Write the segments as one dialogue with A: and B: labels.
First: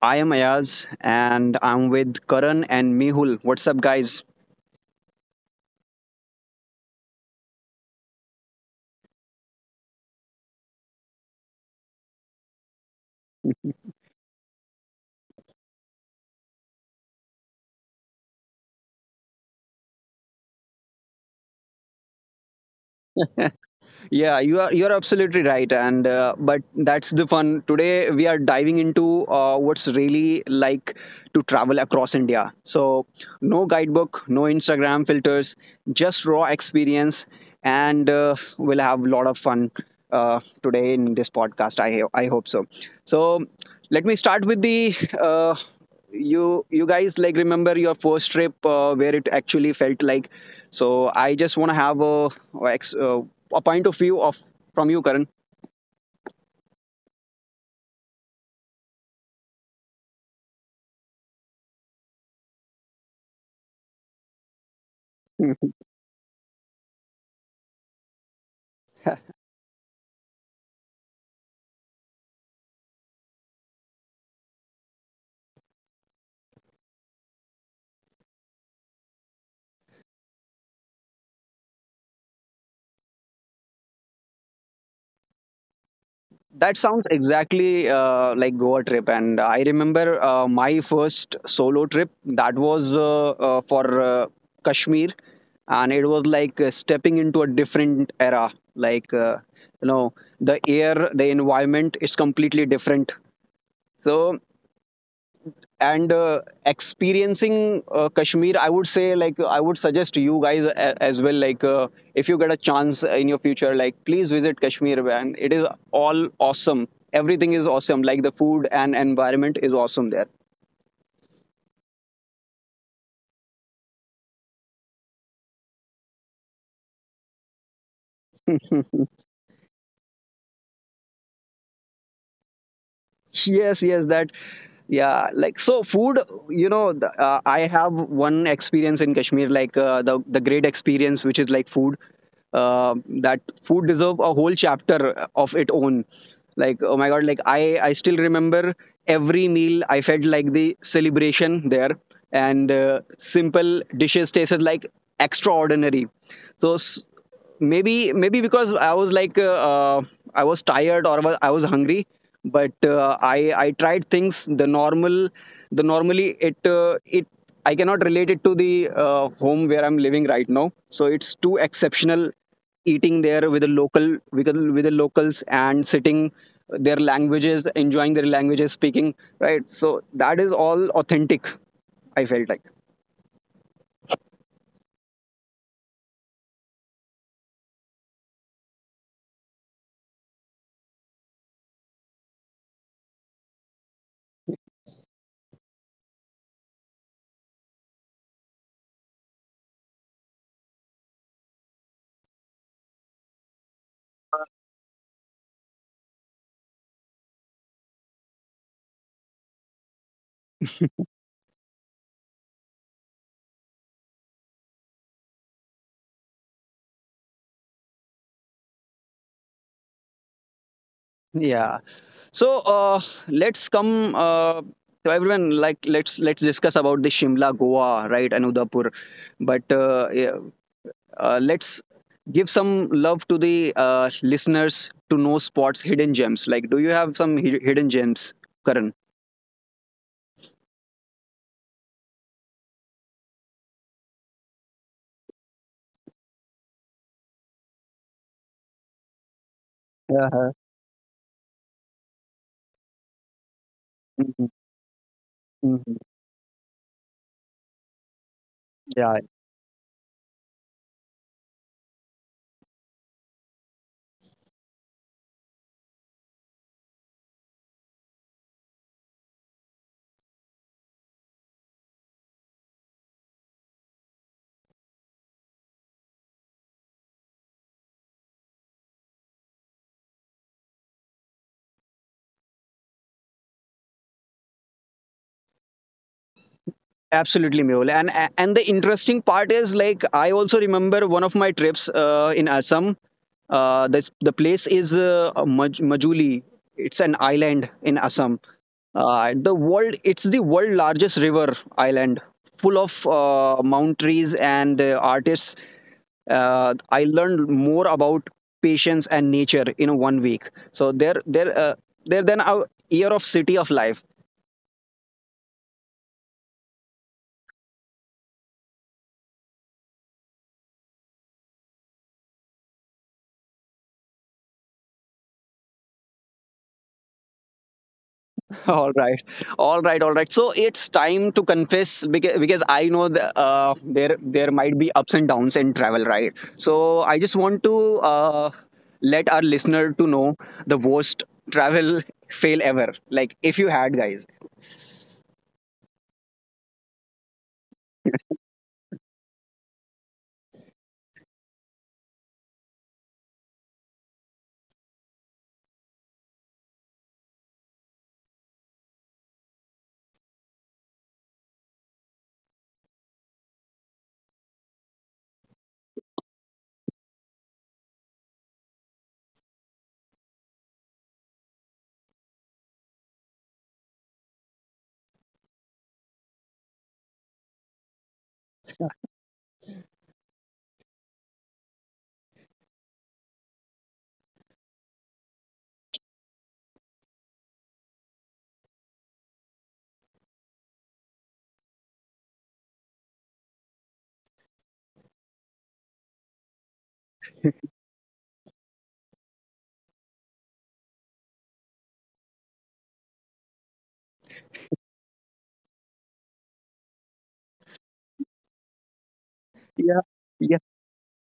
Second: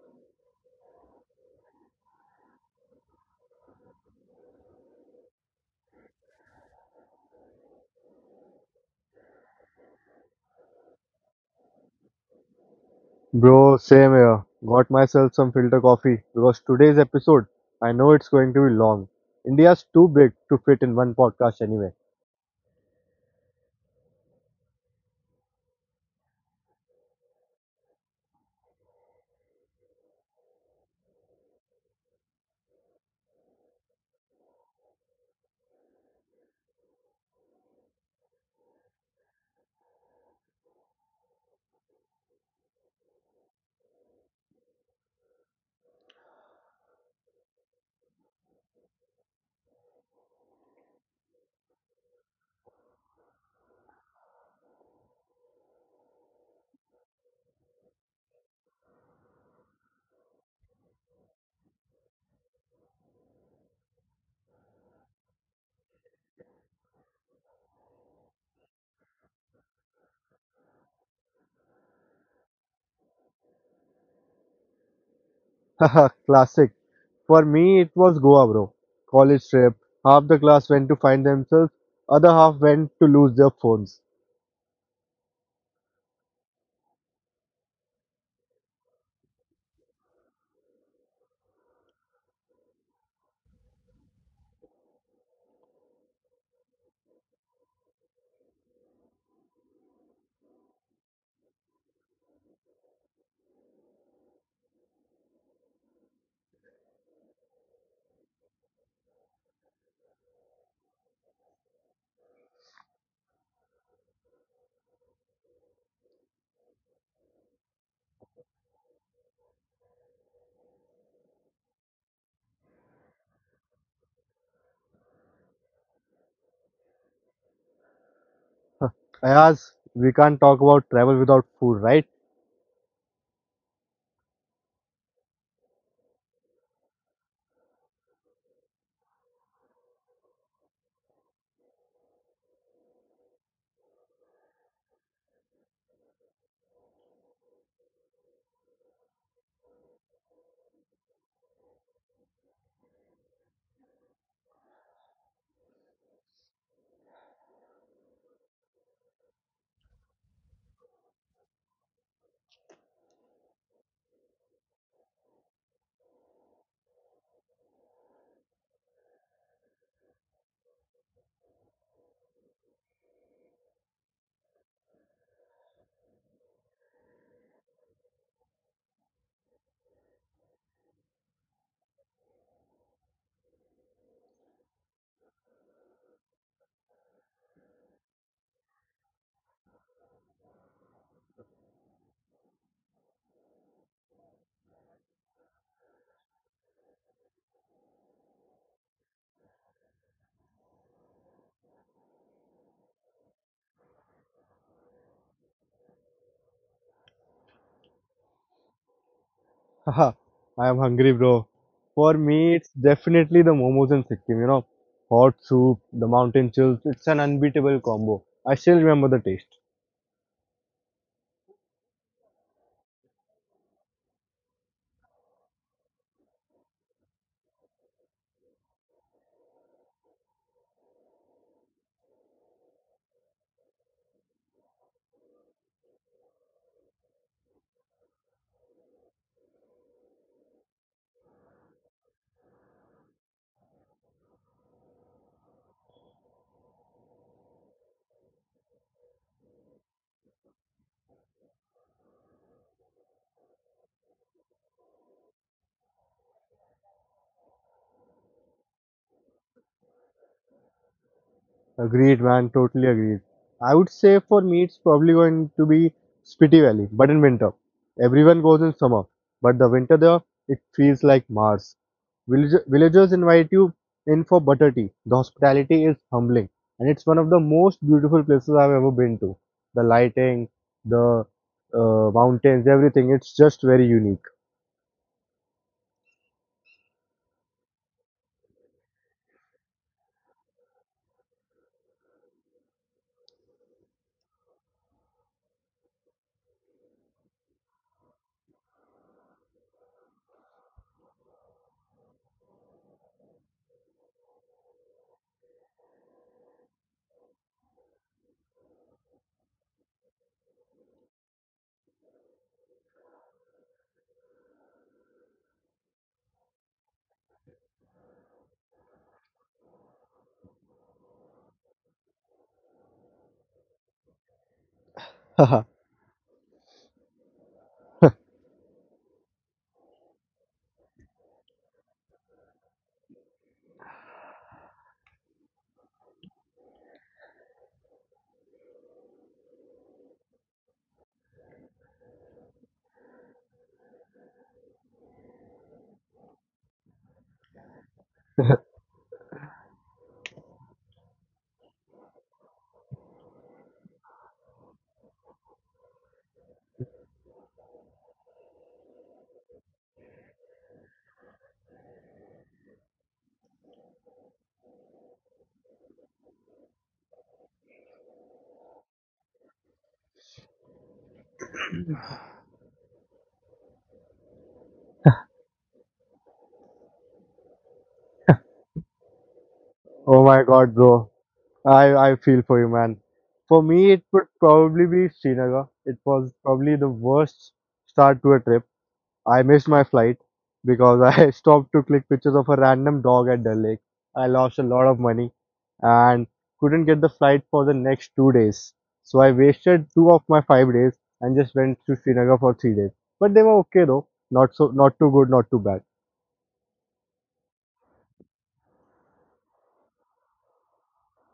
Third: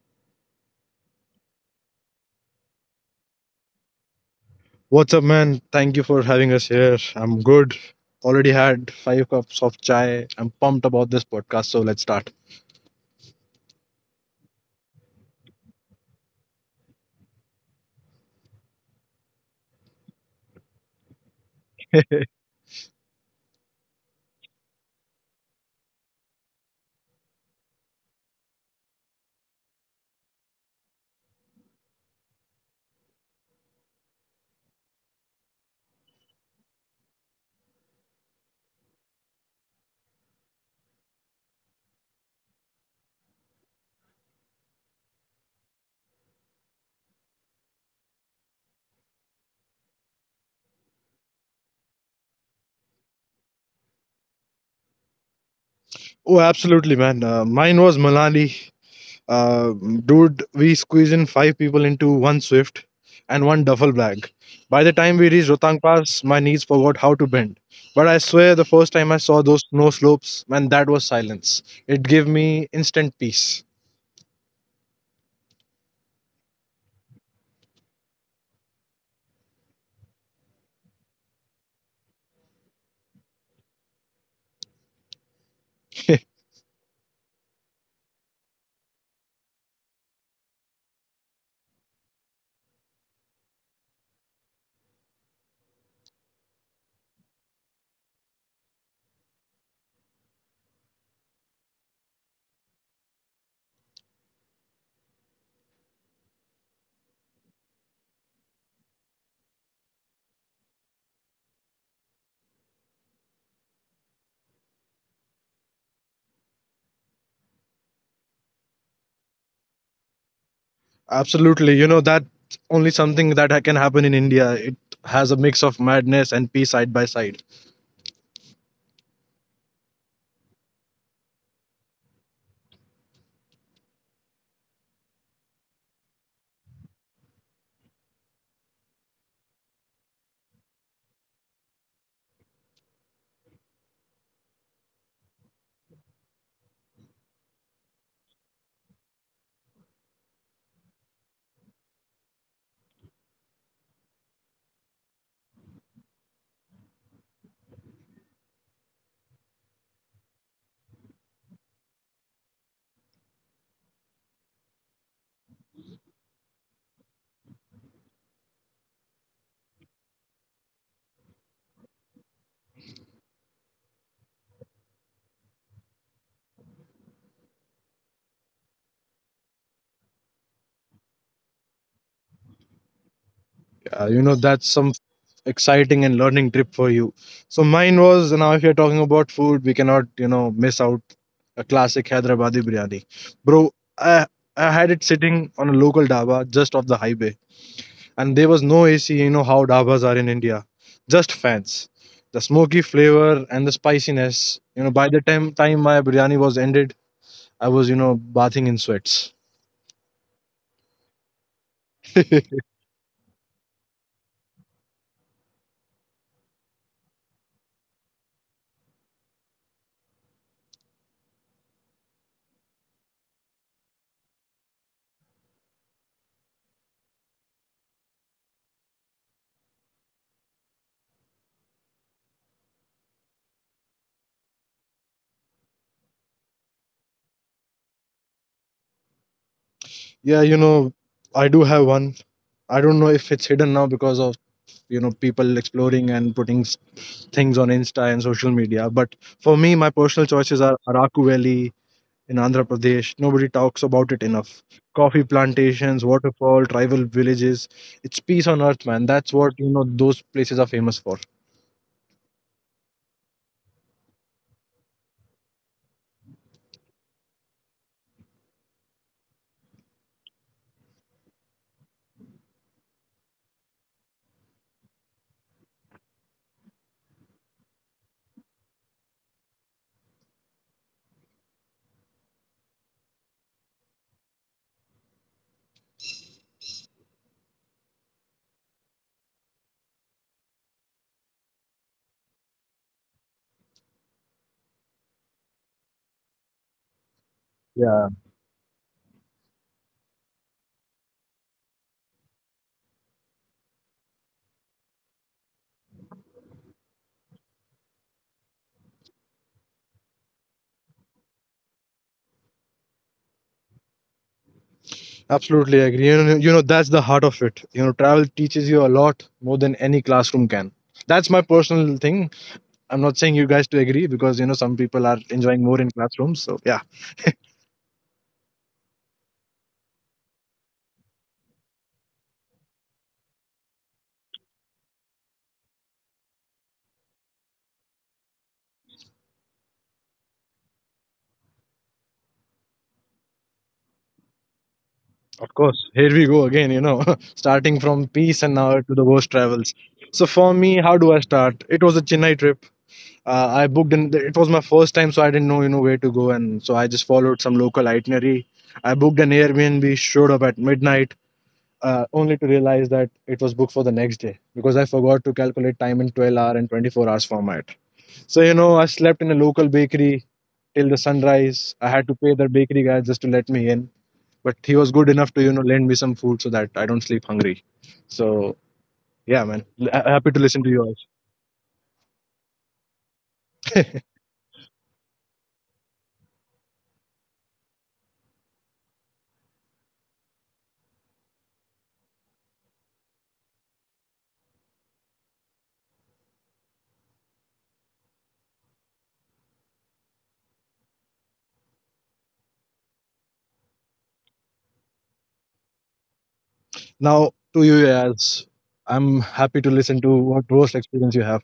A: I am Ayaz and I'm with Karan and Mehul. What's up, guys?
B: What's up, man? Thank you for having us here. I'm good. Already had five cups of chai. I'm pumped about this podcast, so let's start.
C: Bro, same here. Got myself some filter coffee because today's episode, I know it's going to be long. India's too big to fit in one podcast anyway.
A: You're absolutely right and but that's the fun. Today we are diving into what's really like to travel across india, so no guidebook, no instagram filters, just raw experience, and we'll have a lot of fun today in this podcast, I hope so. So let me start with the uh, you guys, like, remember your first trip where it actually felt like. So I just want to have a point of view of from you, Karan.
B: Oh, absolutely, man. Mine was Malali. Uh, Dude, we squeezed in five people into one Swift and one duffel bag. By the time we reached
A: Hmm.
B: Rotang Pass, my knees forgot how to bend. But I swear, the first time I saw those snow slopes, man, that was silence. It gave me instant peace.
C: Haha, classic. For me, it was Goa, bro. College trip. Half the class went to find themselves, other half went to lose their phones.
A: That sounds exactly like Goa trip, and I remember my first solo trip. That was for Kashmir, and it was like stepping into a different era. Like, you know, the air, the environment is completely different. So and experiencing kashmir, I would say, like, I would suggest you guys as well, like, if you get a chance in your future, like, please visit kashmir, man. It is all awesome. Everything is awesome, like the food and environment is awesome
B: Absolutely. You know, that's only something that can happen in India. It has a mix of madness and peace side by side.
A: there.
C: Ayaz, we can't talk about travel without food, right?
A: Yes, yes, that, yeah, like, so food, you know, I have one experience in kashmir, like, the great experience, which is like food. uh, that food deserve a whole chapter of its own. Like, oh my god, like, I still remember every meal. I felt like the celebration there, and simple dishes tasted like extraordinary. So maybe maybe because I was like I was tired or I was hungry. But I tried things the normal, the normally, it I cannot relate it to the home where I'm living right now. So it's too exceptional, eating there with the local, with the locals, and sitting their languages, enjoying their languages speaking, right? So that is all authentic, I felt like.
B: You know, that's some exciting and learning trip for you. So mine was now if you're talking about food, we cannot, you know, miss out a classic Hyderabadi biryani. Bro, I I had it sitting on a local dhaba just off the highway. And there was no AC, you know how dhabas are in India. Just fans. The smoky flavor and the spiciness. You know, by the time my biryani was ended, I was, you know, bathing in sweats.
C: Haha, I am hungry, bro. For me, it's definitely the momos in Sikkim, you know. Hot soup, the mountain chills, it's an unbeatable combo. I still remember the taste.
A: Yeah, so let's come to everyone, like, let's discuss about the shimla, goa, right, and udaipur. But yeah, let's give some love to the listeners, to know spots, hidden gems. Like, do you have some hidden gems, karan?
B: Yeah, you know, I do have one. I don't know if it's hidden now because of, you know, people exploring and putting things on Insta and social media. But for me, my personal choices
A: Uh-huh.
B: are Araku Valley in Andhra Pradesh. Nobody talks about it enough.
A: Mhm.
B: Coffee plantations,
A: Mhm.
B: waterfall, tribal villages. It's peace on earth, man.
A: Yeah.
B: That's what, you know, those places are famous for.
C: Agreed, man, totally agreed. I would say for me, it's probably going to be Spiti Valley, but in winter. Everyone goes in summer, but the winter there, it feels like Mars. Villagers invite you in for butter tea. The hospitality is humbling, and it's one of the most beautiful places I've ever been to. The lighting, the mountains, everything. It's just very unique.
A: Absolutely, Mehul. And the interesting part is, like, I also remember one of my trips in Assam. This, the place is Majuli. It's an island in
B: Yeah.
A: Assam. The world it's the world largest river island, full of mount trees and artists. I learned more about patience and nature in 1 week. So there Then a year of city of life.
B: Absolutely agree. You know, that's the heart of it. You know, travel teaches you a lot more than any classroom can. That's my personal thing. I'm not saying you guys to agree because you know some people are enjoying
C: Oh
B: more in classrooms. So yeah,
A: all right all right, all right, so it's time to confess because I know there might be ups and downs in travel, right? So I just want to uh, let our listener to know the worst travel fail ever, like, if you had, guys.
B: of course. Here we go again. You know, starting from peace and now to the worst travels. So for me, how do I start? It was a Chennai trip. I booked and it was my first time, so I didn't know you know where to go, and so I just followed some local itinerary. I booked an Airbnb, showed up at midnight, only to realize that it was booked for the next day because I forgot to calculate time in 12 hour and 24 hours format. So, you know, I slept in a local bakery till the sunrise. I had to pay the bakery guy just to let me in, but he was good enough to, you know, lend me some food so that I don't sleep hungry. So, yeah, man, happy to
C: my
B: listen to
C: god,
B: yours.
C: bro. I feel for you, man. For me, it would probably be Srinagar. It was probably the worst start to a trip. I missed my flight because I stopped to click pictures of a random dog at Dal Lake. I lost a lot of money and couldn't get the flight for the next 2 days. So I wasted two of my 5 days and just went to Srinagar for 3 days. But they were okay though. Not so not too good, not too bad.
B: Now, to you, Yaz, I'm happy to listen
A: Yeah.
B: to what worst experience you have.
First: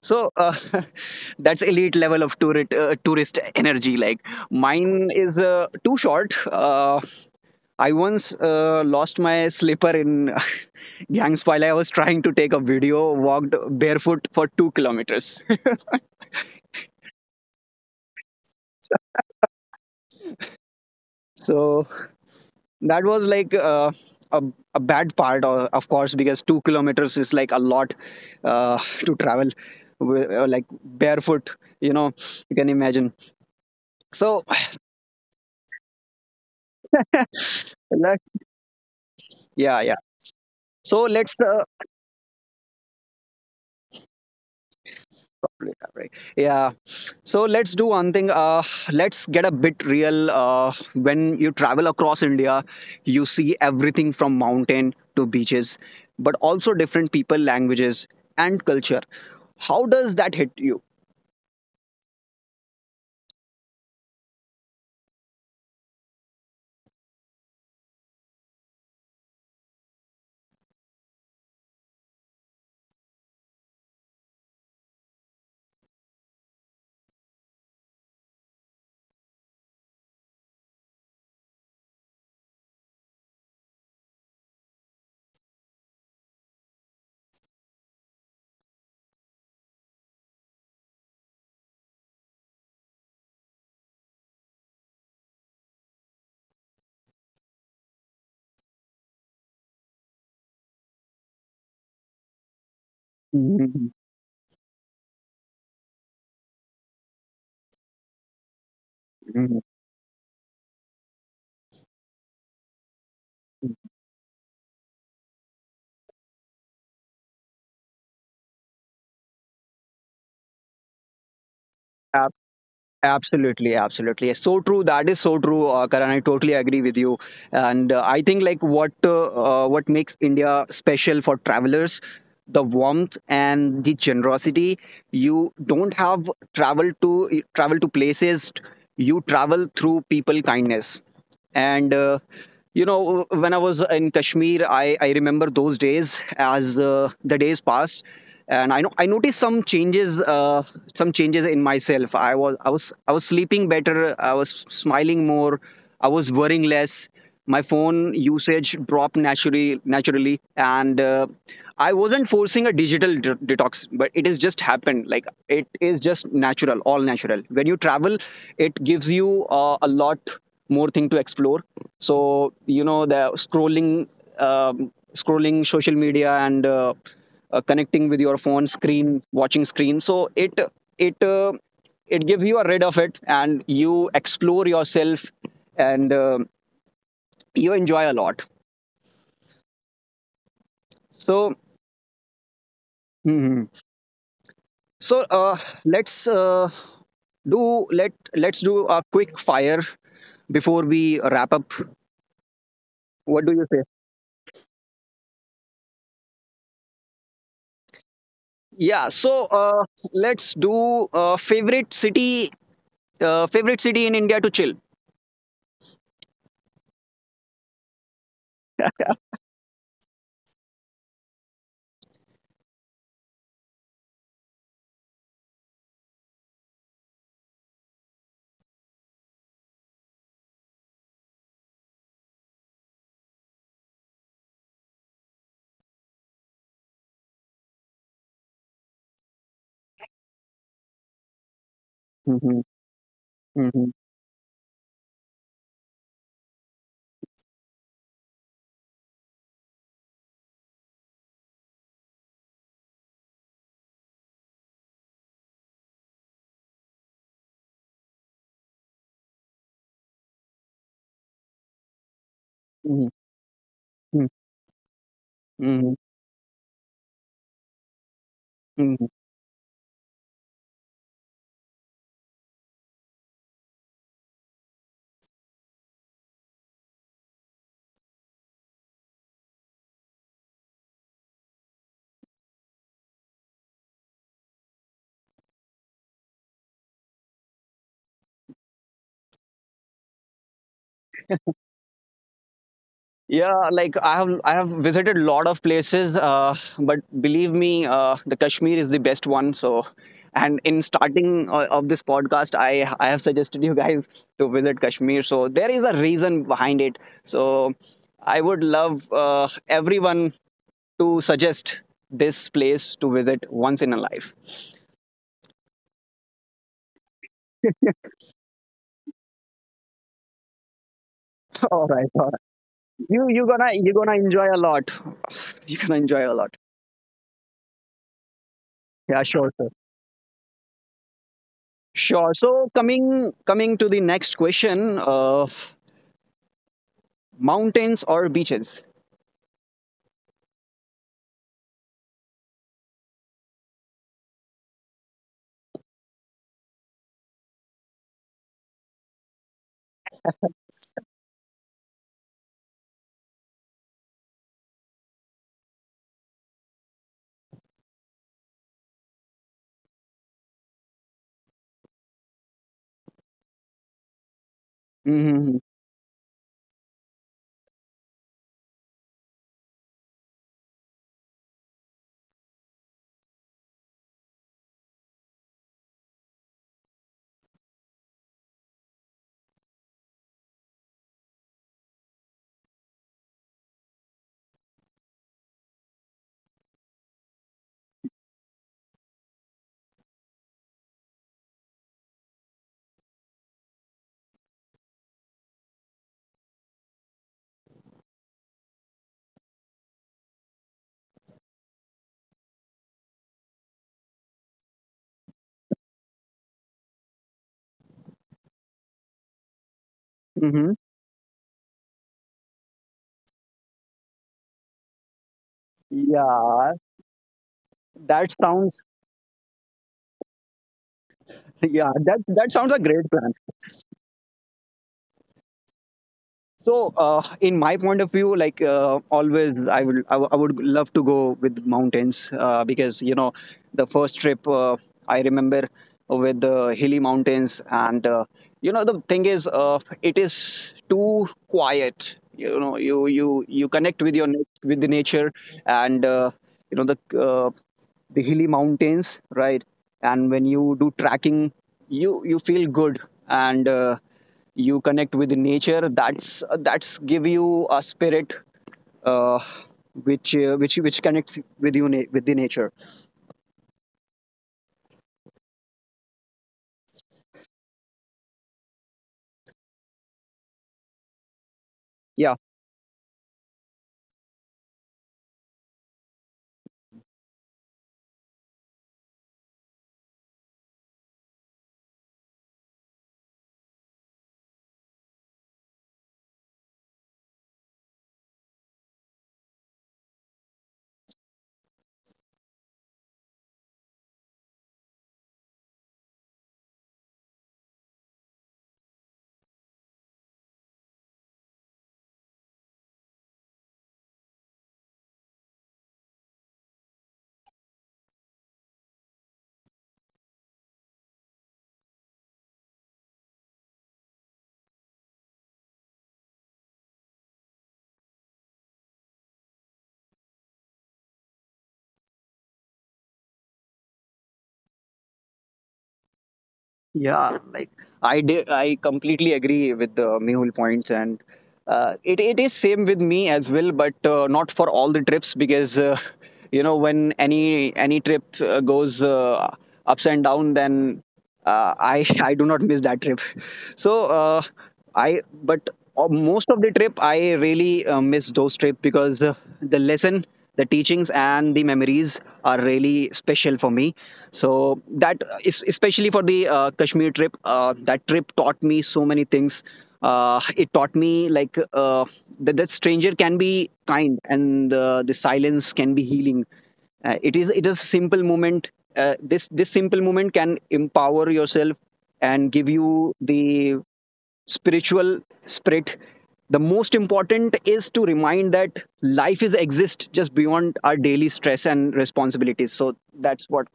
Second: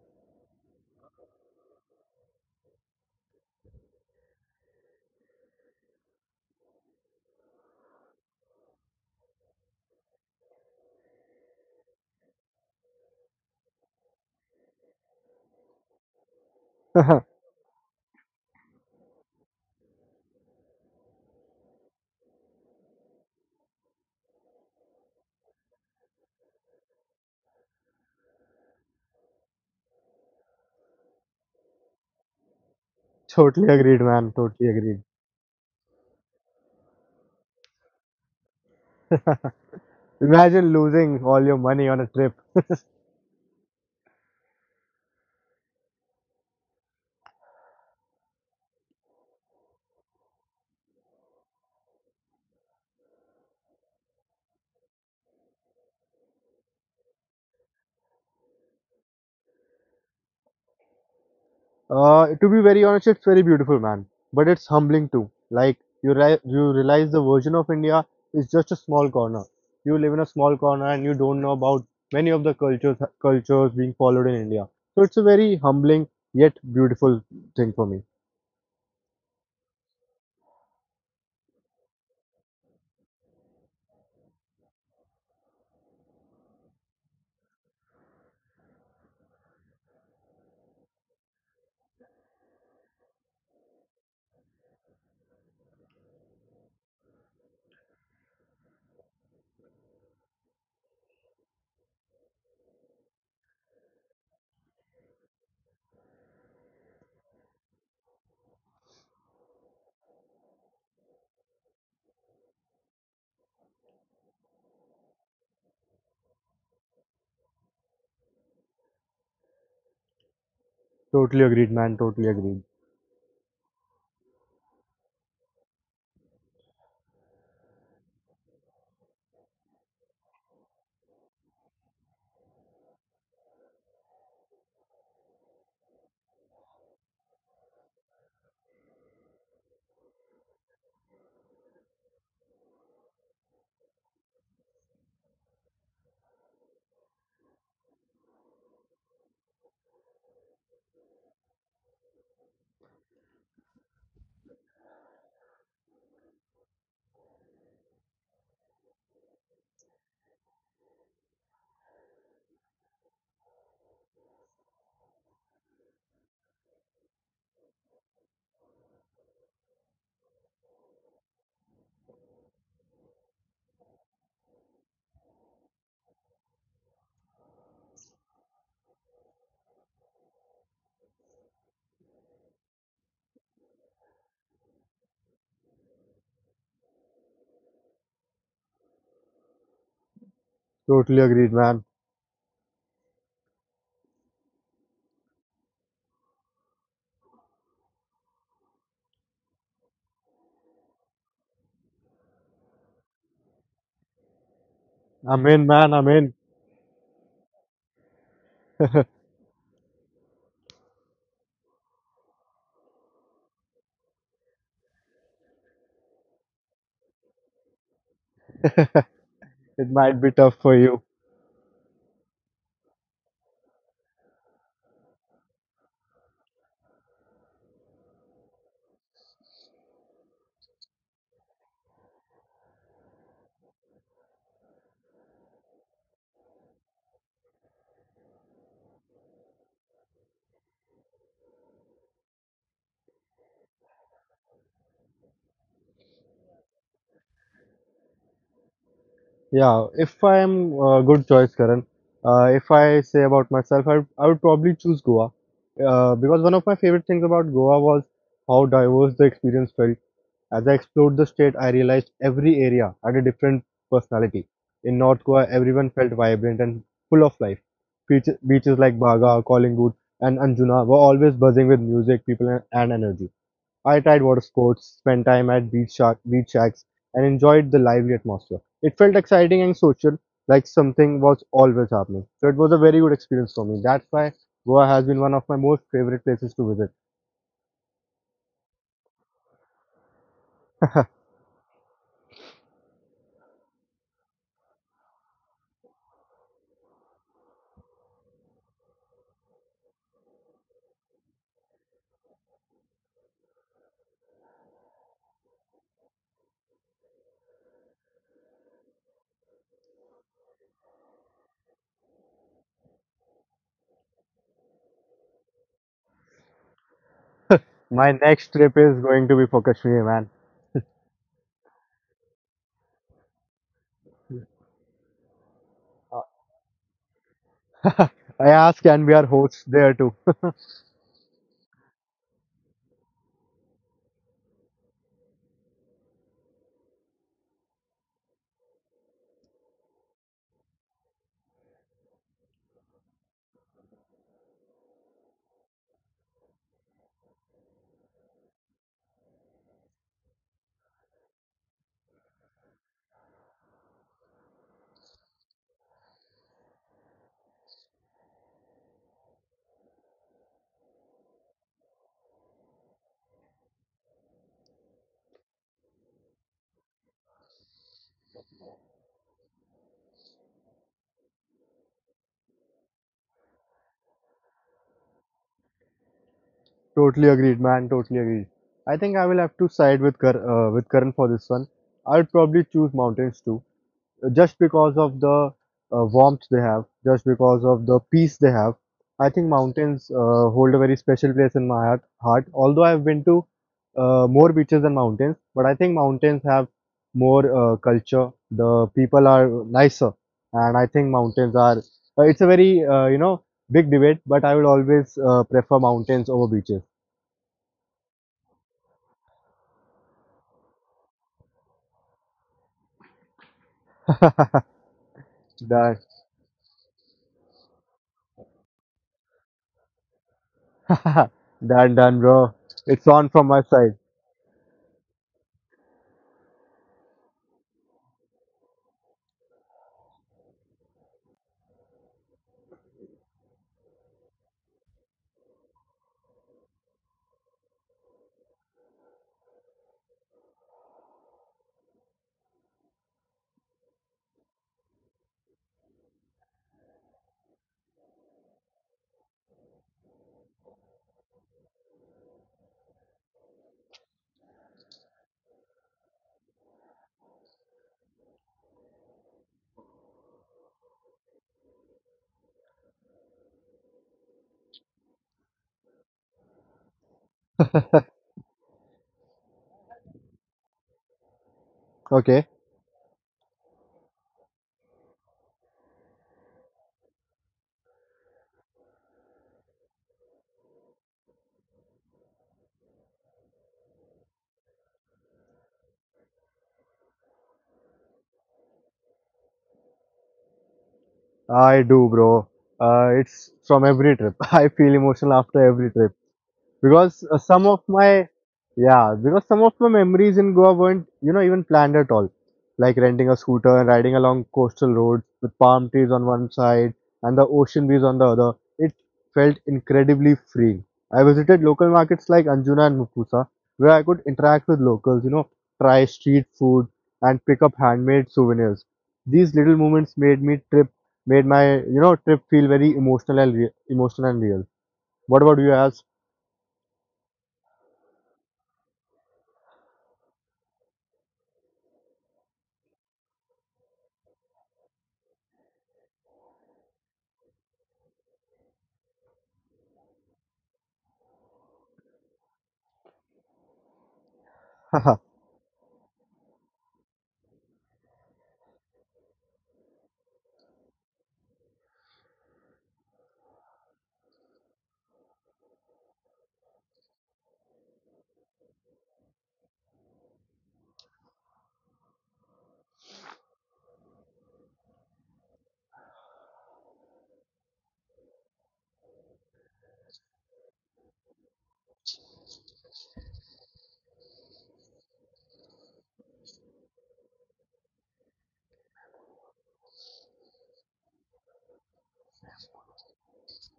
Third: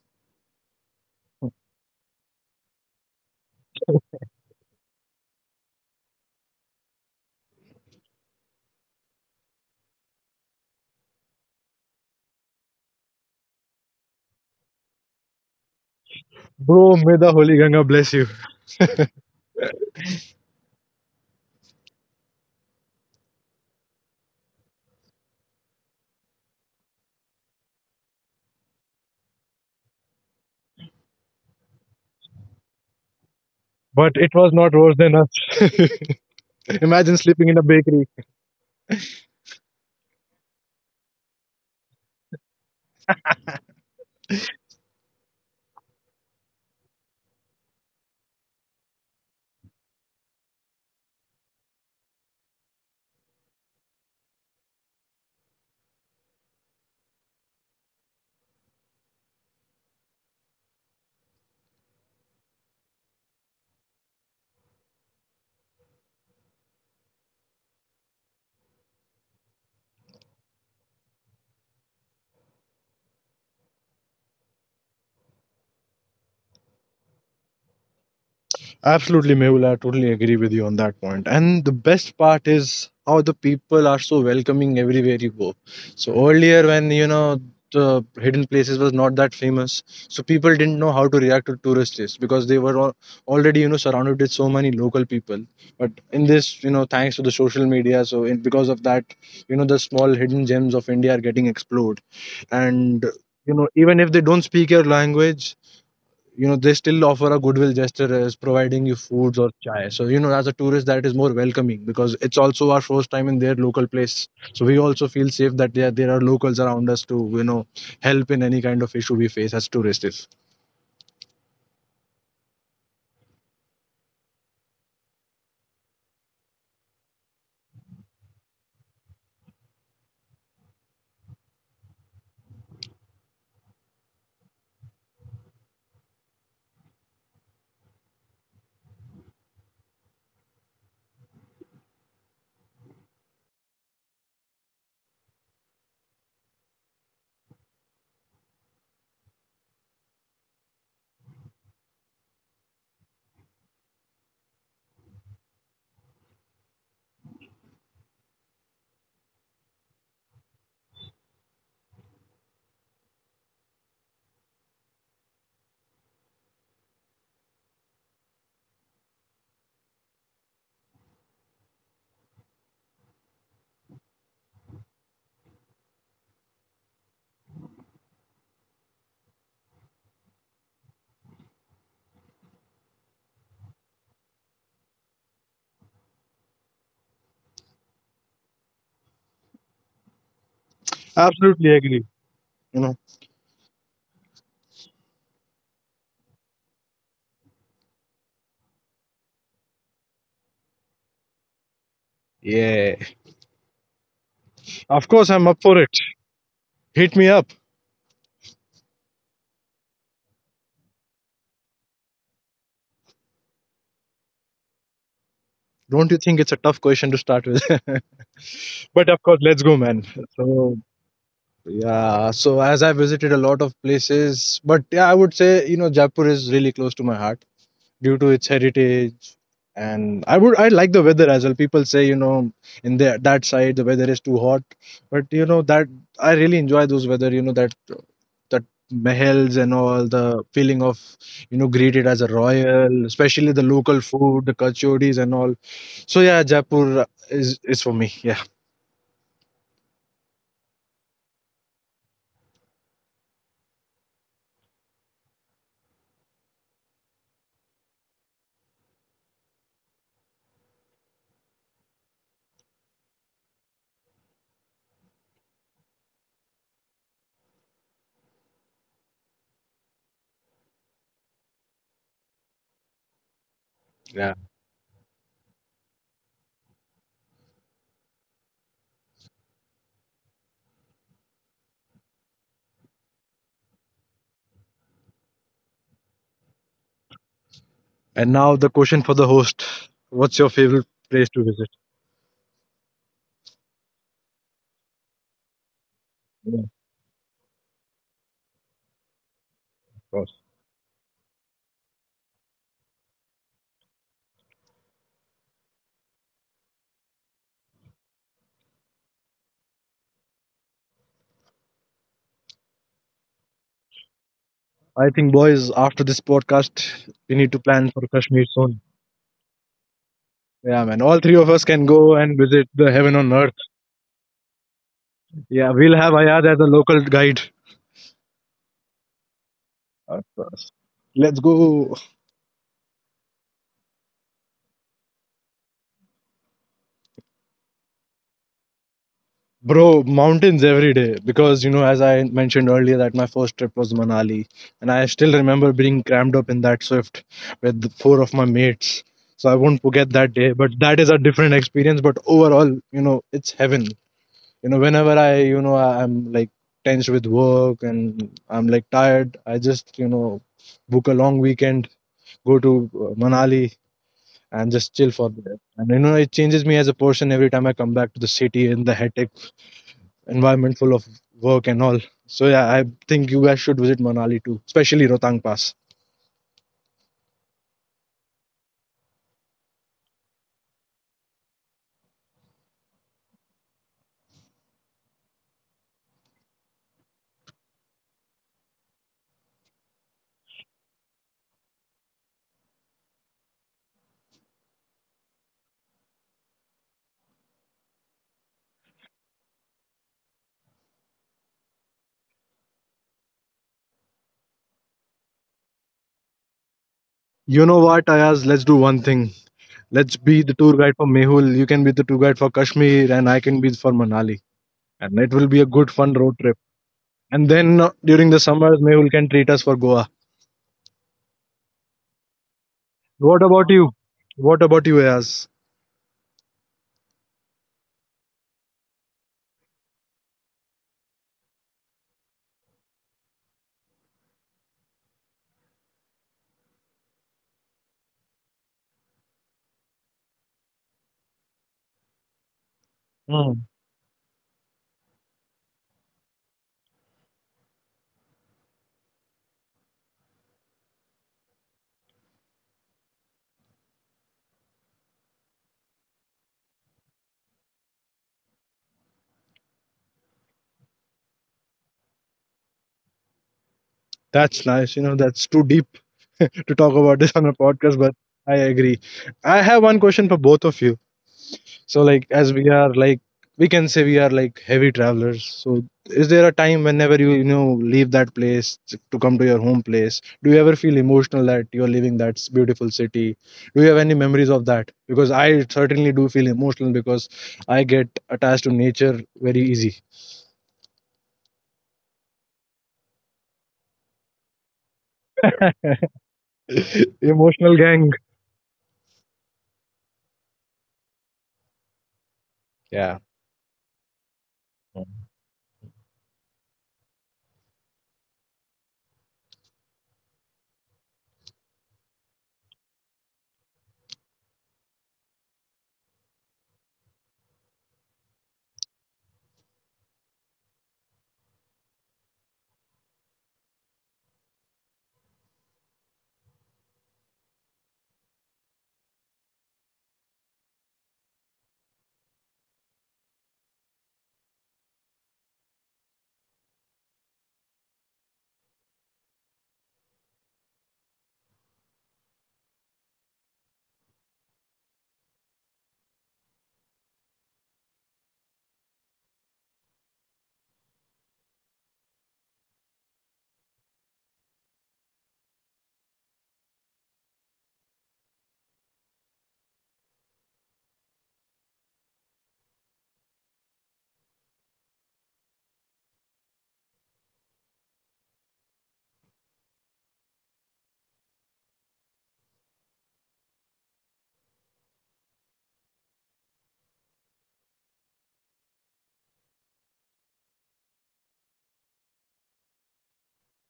A: So that's elite level of tourist tourist energy. Like, mine is too short. I once lost my slipper in gangs while I was trying to take a video. Walked barefoot for 2 kilometers.
B: Bro, may the Holy Ganga bless you.
A: So that was like a, a bad part, of course, because 2 kilometers is like a lot uh, to travel. Like, barefoot, you know, you can imagine.
C: Totally agreed,
B: But
C: man.
B: it
A: So,
B: was
C: Totally
B: not worse
C: agreed.
B: than us. Imagine sleeping in a bakery.
A: yeah, yeah.
C: Imagine
A: So
C: losing
A: let's
C: all your money on a trip.
A: probably, right. yeah so let's do one thing. Let's get a bit real. When you travel across india, you see everything from mountain to beaches, but also different people, languages, and culture. How does that hit you?
C: To be very honest, it's very beautiful, man. But it's humbling too. Like you realize the version of India is just a small corner. You live in a small corner and you don't know about many of the cultures being followed in India. So it's a very humbling yet beautiful thing for me.
B: Absolutely, Mehul. I totally agree with you on that point. And the best part is how the people are so welcoming everywhere you go. So earlier, when you know the hidden places was not that famous, so people didn't know how to react to tourists because they were already you know surrounded with so many local people. But in this, you know, thanks to the social media, so in, because of that, you know, the small hidden gems of India are getting explored. And you know, even if they don't speak your language, you know they still offer a goodwill gesture as providing you foods or chai so you know as a tourist that is more welcoming because it's also our first time in their local place so we also feel safe that there are locals around us to you know help in any kind of issue we face as tourists if
C: Totally agreed, man. Totally agreed.
A: Absolutely, absolutely. So true. That is so true, Karan. I totally agree with you. And I think like what makes India special for travelers, the warmth and the generosity. You don't have travel to travel to places. You travel through people kindness, and you know, when I was in kashmir, I remember those days as the days passed, and I know I noticed some changes, some changes in myself. I was sleeping better. I was smiling more. I was worrying less. My phone usage dropped naturally, and I wasn't forcing a digital detox, but it has just happened, like, it is just natural, all natural. When you travel, it gives you a lot more thing to explore. So, you know, the scrolling, scrolling social media, and connecting with your phone screen, watching screen, so it uh, it gives you a rid of it, and you explore yourself, and you enjoy a lot.
C: Totally agreed,
A: So
C: man.
B: Absolutely agree. You know,
A: mhm. So let's uh, do let let's do a quick fire before we wrap up.
B: yeah,
A: What do you say?
B: of course
C: I'm
B: I'm
C: in,
B: up for
C: man.
B: it.
C: I'm in.
B: Hit me up.
A: Yeah, so uh, let's do uh, favorite city favorite city in India to chill?
B: Don't you think it's a tough question to start with? But of course let's go,
C: It
B: man.
C: might be tough for
B: So
C: you.
B: yeah, so as I visited a lot of places, but yeah I would say you know Jaipur is really close to my heart due to its heritage. And I like the weather as well. People say you know that side the weather is too hot, but you know that I really enjoy those weather. You know that mahals and all the feeling of you know greeted as a
A: Mhm,
B: royal, especially the
A: mhm,
B: local food, the kachoris and all. So yeah, Jaipur is for me. Yeah.
C: Yeah, if I am good choice, Karan. If I say about myself, I would probably choose Goa because one of my favorite things about Goa was how diverse the experience felt. As I explored the state, I realized every area
A: mhm,
C: had a different
A: mhm,
C: personality. In North Goa, everyone
A: mhm,
C: felt vibrant and full of life. Beaches like
A: mhm.
C: Baga, Collingwood, and Anjuna were always buzzing with music, people, and energy. I tried water
B: Yeah.
C: sports, spent time at beach shacks, and enjoyed the lively atmosphere. It felt exciting and social, like something was always happening. So it was a very good experience for me. That's why Goa has been one of my most favorite places to visit.
B: And now the question for the host: What's your favorite place to visit?
A: Yeah, like, I have visited a lot of places,
B: Yeah, of
A: but believe me, the Kashmir is the best one. So,
B: course.
A: and in starting of this podcast, I have suggested you guys to visit Kashmir. So there is a reason behind it. So I would love everyone to suggest this place to visit once in a life.
B: I think, boys, after this podcast, we need to plan
C: My
B: for
C: next
B: Kashmir
C: trip
B: soon.
C: is going to be for Kashmir, man.
B: Yeah, man. All three of us can
A: All right.
B: go and visit the heaven
A: you
B: on
A: you
B: earth.
A: gonna you gonna enjoy a lot.
B: Yeah,
A: You
B: we'll
A: gonna
B: have
A: enjoy a
B: Ayad
A: lot.
B: as a local guide.
C: Uh, I asked, can we are
A: Yeah, sure
C: hosts
A: sir.
C: there too?
B: Of course. Let's go,
A: Sure. So coming to the next question, mountains or beaches?
B: bro. Mountains every day because you know, as I mentioned earlier, that my first trip was Manali, and I still remember being crammed up in that Swift with four of my mates. So I won't forget that day. But that is a different experience. But overall, you know, it's heaven. You know, whenever I, you know, I'm like tense with work and I'm like tired, I just, you know, book a long weekend go to Manali and just chill for there.
A: Mm-hmm.
B: And you know, it changes me as a person every time I come back to the city in the hectic environment full of work and all. So yeah, I think you guys should visit Manali too, especially Rotang Pass.
C: Totally agreed, man. Totally agreed. I think I will have to side with Karan for this one. I would probably choose mountains too. Just because of the warmth they have, just because of the peace they have. I think mountains hold a very special place in my heart. Although I've been to more beaches than mountains, but I think mountains have more culture. The people are nicer, and I think mountains are. It's a very big debate, but I will always prefer mountains over beaches.
B: You know what, Ayaz? Let's do one thing. Let's be the tour
A: Mm-hmm.
B: guide for Mehul. You can be the tour guide for Kashmir, and I can be for Manali. And it will be a good,
C: Done,
B: fun road trip.
A: Yeah,
B: And then during
A: that
B: the summers,
A: sounds,
B: Mehul can treat us for Goa.
C: done,
A: yeah,
C: done,
A: that
C: bro.
A: that sounds a
C: It's
A: great
C: on
A: plan.
C: from
B: What
C: my
B: about
C: side.
B: you? What about you, Ayaz?
A: So, in my point of view, like, always, I would love to go with mountains because, you know, the first trip I remember with the hilly mountains, and you know the thing is, it is too quiet. You know, you
B: Hmm.
A: you connect with your with the nature, and you know the hilly mountains, right? And when you do tracking, you feel good and. You connect with nature. That's give you a spirit, uh, which which connects with with the nature.
B: That's nice. You know, that's too deep to talk about this on a podcast, but I agree. I have one question for both of you. So, like,
A: Yeah.
C: Okay.
B: as we are like, we can say we are like heavy travelers. So, is there a time whenever you, you know, leave that place to come to your home place? Do you ever feel emotional that you're leaving that beautiful city? Do you have any memories of that? Because I certainly do feel emotional because I get attached to nature very easy.
C: I do, bro. It's from every trip. I feel emotional after every trip because some of
B: Emotional gang.
C: my yeah, because some of my memories in Goa weren't, even planned at all, like
B: Yeah.
C: renting a scooter and riding along coastal roads with palm trees on one side and the ocean breeze on the other. It felt incredibly freeing. I visited local markets like Anjuna and Mukusa where I could interact with locals, try street food, and pick up handmade souvenirs. These little moments made my, trip feel very emotional and emotional and real. What about you, as?
A: Yeah, like, I completely agree with the mehul points. And it it is same with me as well, but not for all the trips, because you know, when any trip goes ups and down, then I I do not miss that trip. So I but most of the trip I really miss those trips, because the lesson, the teachings, and the memories are really special for me. So that is especially for the Kashmir trip. That trip taught me so many things. It taught me, like, that stranger can be kind, and the silence can be healing. It is a simple moment. This simple moment can empower yourself and give you the spiritual spirit. The most important is to remind that life is exist just beyond our daily stress and responsibilities. So that's what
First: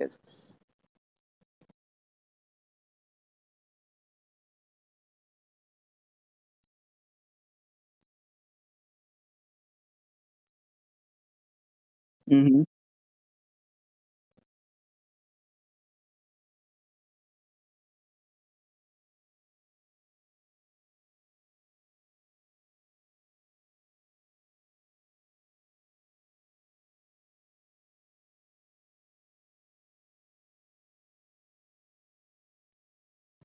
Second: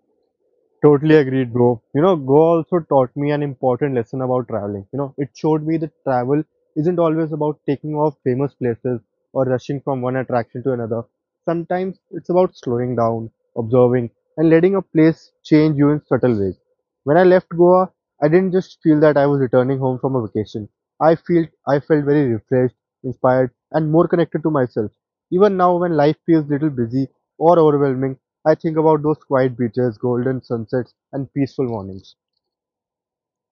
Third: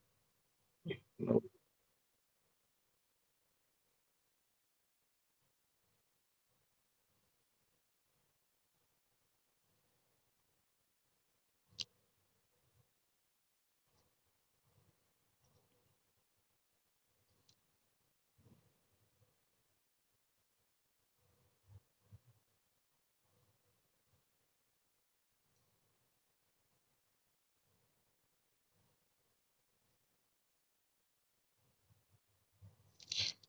A: it is.
C: Totally agreed, bro. You know, Goa also taught me an important lesson about traveling. You know, it showed me that travel isn't always about taking off famous places or rushing from one attraction to another. Sometimes it's about
A: Mhm.
C: slowing down, observing, and letting a place change you in subtle ways. When I left Goa, I didn't just feel that I was returning home from a vacation. I felt very refreshed, inspired, and more connected to myself. Even now, when life feels little busy or overwhelming, I think about those quiet beaches, golden sunsets, and peaceful mornings.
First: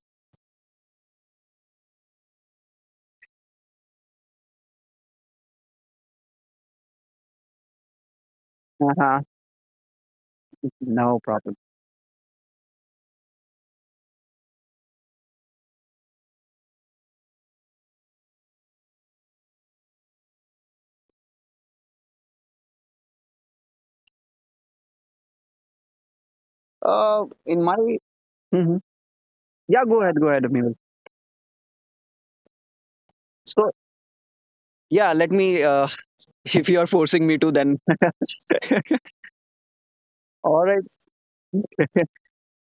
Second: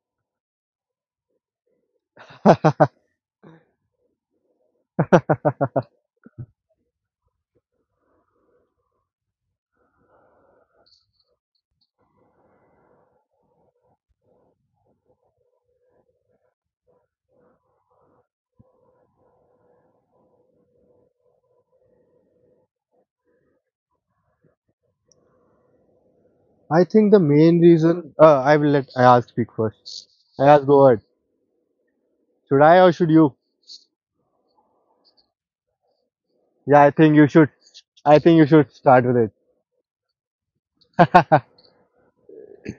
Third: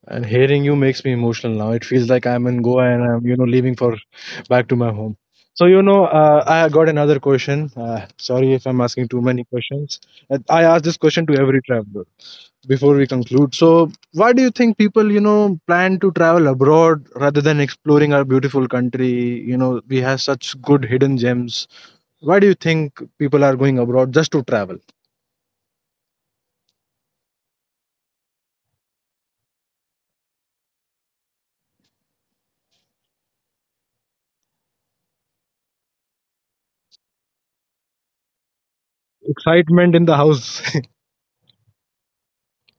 B: And hearing you makes me emotional now. It feels like I'm in Goa
C: I
B: and I'm, you know, leaving for back to my home. So, you know, I got another question. Sorry if I'm asking too
A: Uh-huh.
B: many questions. I ask this
A: No
B: question to
A: problem.
B: every traveler before we conclude. So, why do you think people, you know, plan to travel abroad rather than exploring our beautiful country? You know, we have such good hidden gems. Why do you think people are going abroad just to travel?
C: think the main
A: In my
C: reason I will
A: Mhm.
C: let Ayaz speak
A: Yeah,
C: first.
A: go ahead,
C: Ayaz,
A: Mehul.
C: go ahead. Should I or should you?
A: So yeah, let me. If
C: Yeah,
A: you are
C: I think you
A: forcing me
C: should.
A: to, then
C: I think you should start with
B: Excitement in the house.
A: all
C: it.
A: right.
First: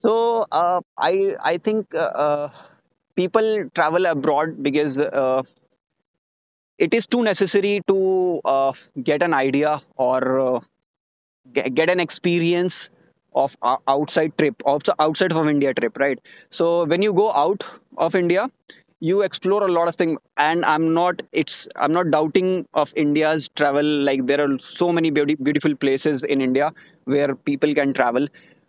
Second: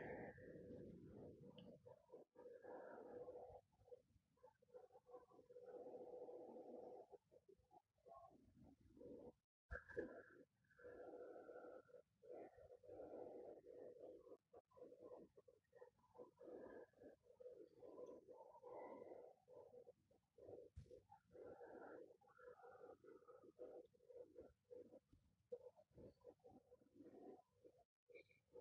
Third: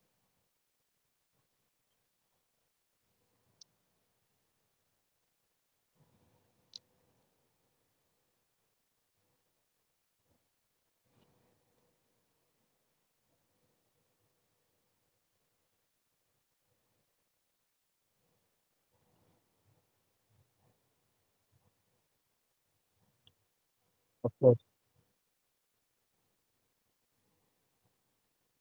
A: So I think people travel abroad because it is too necessary to get an idea or get an experience of a outside trip of outside of india trip, right? So when you go out of india, you explore a lot of things. And I'm not doubting of india's travel. Like,
B: Of
A: there are
B: course.
A: so many beauty, beautiful places in india where people can travel.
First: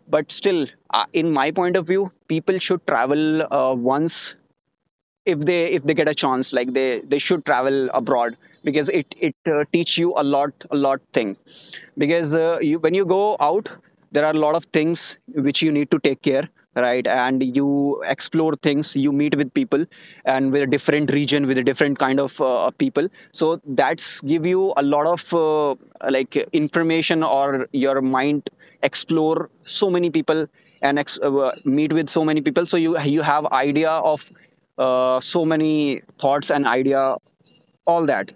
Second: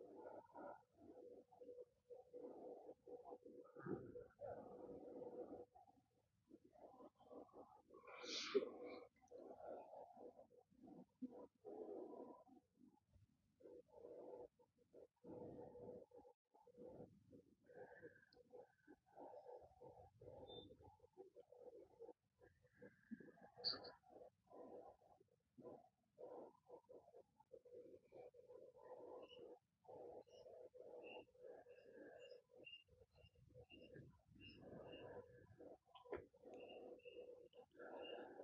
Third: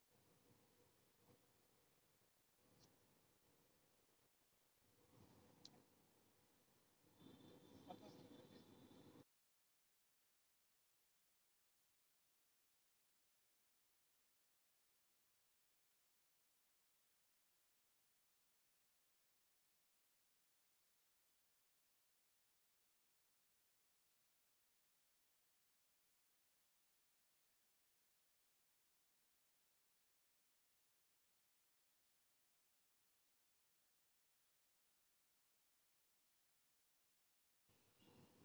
A: But still, in my point of view, people should travel once, if they get a chance, like, they should travel abroad, because it teach you a lot thing. Because when you go out, there are a lot of things which you need to take care, right? And you explore things, you meet with people, and with a different region, with a different kind of people. So that's give you a lot of like information, or your mind explore so many people, and meet with so many people, so you have idea of so many thoughts and idea, all that.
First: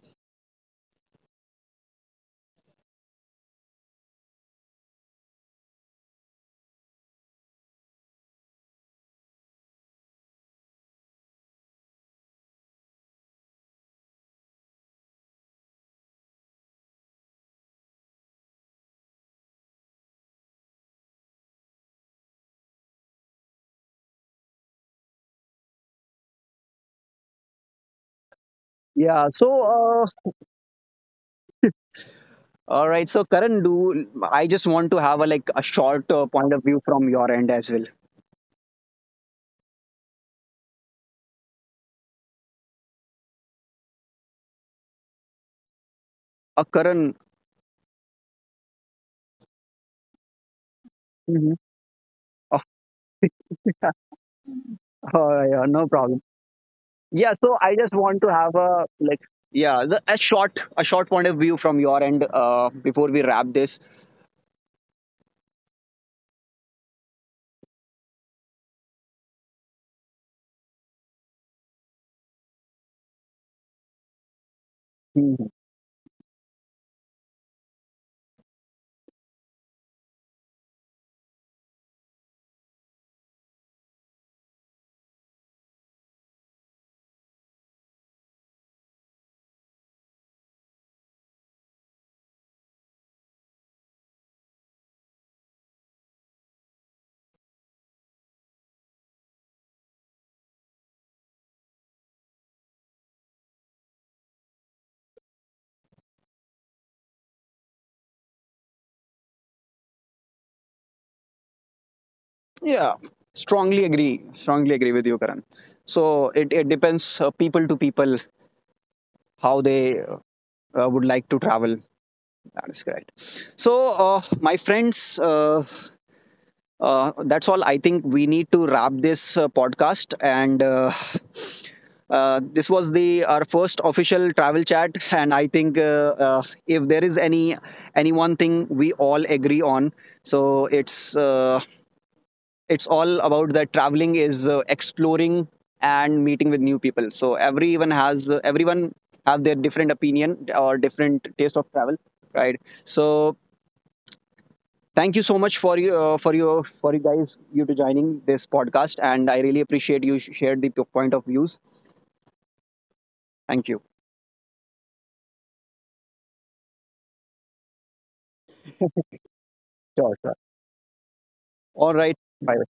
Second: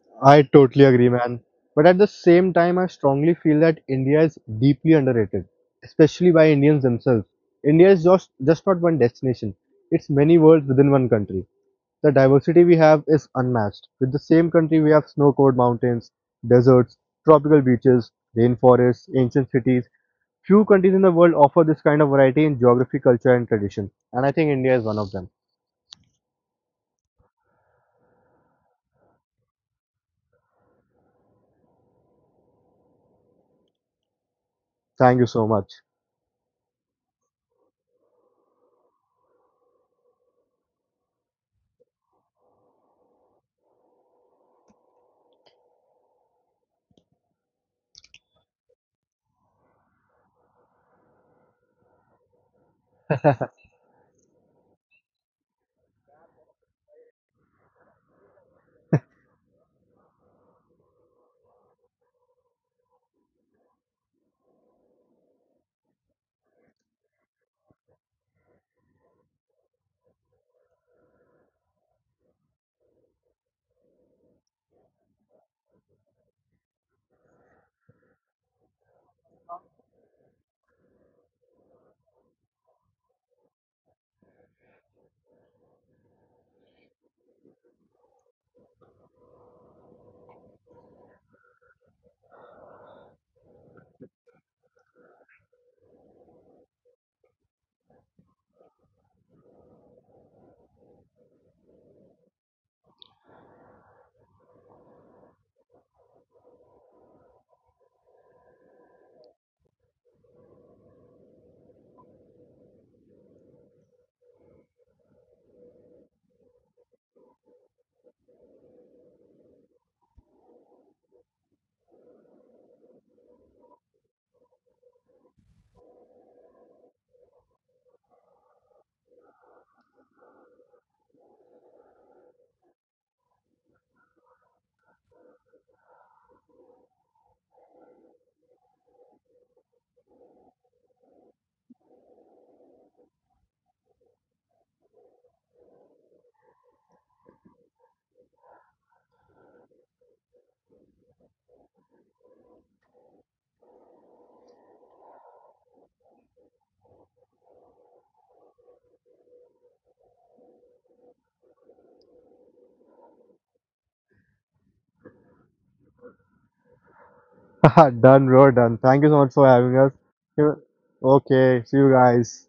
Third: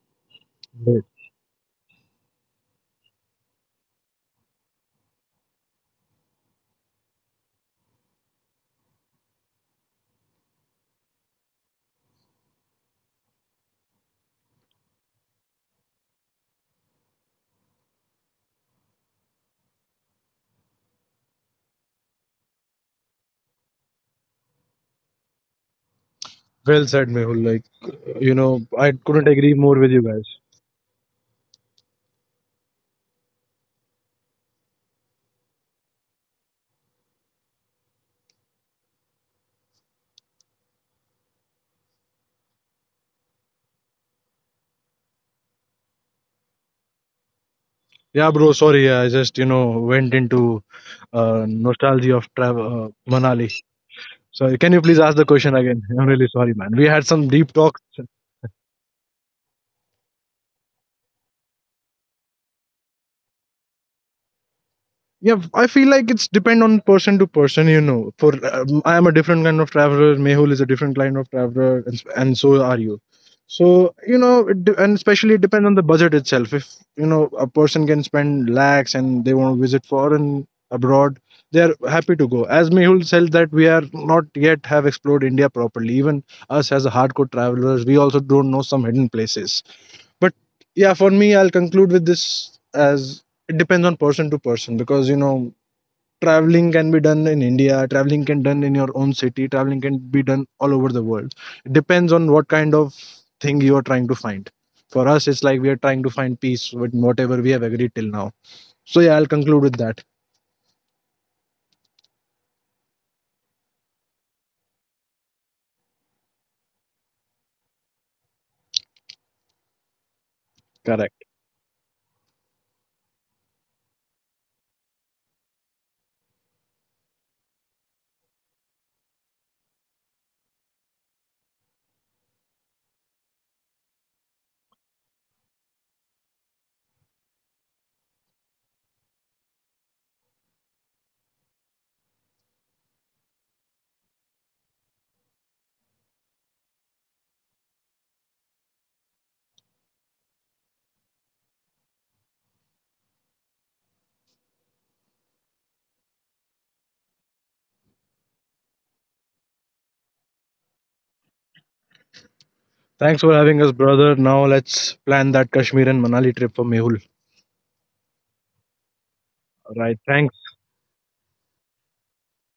C: I totally agree, man. But at the same time, I strongly feel that India is deeply underrated, especially by Indians themselves. India is just not one destination, it's many worlds within one country. The diversity we have is unmatched. With the same country we have snow-covered mountains, deserts, tropical beaches, rainforests, ancient cities. Few countries in the world offer this kind of variety in geography, culture and tradition. And I think India is one of them.
B: Well said, Mehul. Like, you know, I couldn't
A: Yeah,
B: agree
A: so
B: more with you guys.
A: uh, all right, so karan, do I just want to
C: Thank you
A: have a
C: so
A: like
C: much.
A: a short point of view from your end as well, karan.
B: Yeah, bro. Sorry, yeah, I just you know went into
A: Mhm.
B: nostalgia of travel
A: Oh.
B: Manali. So can you please ask the
A: Oh,
B: question
A: yeah,
B: again?
A: no
B: I'm
A: problem.
B: really sorry, man. We had some
A: Yeah,
B: deep
A: so I
B: talks.
A: just want to have a like yeah, the, a short point of view from your end before we wrap this.
B: Yeah, I feel like it's depend on person to person. You know, for I am a different kind of traveler, Mehul is a different kind of traveler, and so are you. So you know and especially it
A: Mhm.
B: depends on the budget itself. If you know a person can spend lakhs and they want to visit foreign abroad, they are happy to go. As Mehul said that we are not yet have explored India properly. Even us as a hardcore travelers, we also don't know some hidden places. But yeah, for me, I'll conclude with this as it depends on person to person, because you know traveling can be done in India, traveling can done in your own city, traveling can be done all over the world. It depends on what kind of thing you are trying to find. For us, it's like we are trying to find peace with whatever we have agreed till now. So yeah, I'll conclude with that.
A: Yeah, strongly agree, strongly agree with you, karan. So it depends, people to people, how they would like to
B: Correct.
A: travel. That is correct. So, my friends, that's all. I think we need to wrap this podcast. And this was the our first official travel chat. And I think if there is any one thing we all agree on, so it's all about that traveling is exploring and meeting with new people. So everyone have their different opinion or different taste of travel, right? So thank you so much for you, for your for you guys, you to joining this podcast, and I really appreciate you shared the point of views.
B: Thanks for
A: Thank
B: having us,
A: you.
B: brother. Now let's plan that Kashmir and Manali trip for Mehul.
C: Done, bro, done. Thank you so much for
B: All
C: having
B: right,
C: us.
B: thanks.
C: Okay,
A: All
C: see you
A: right.
C: guys.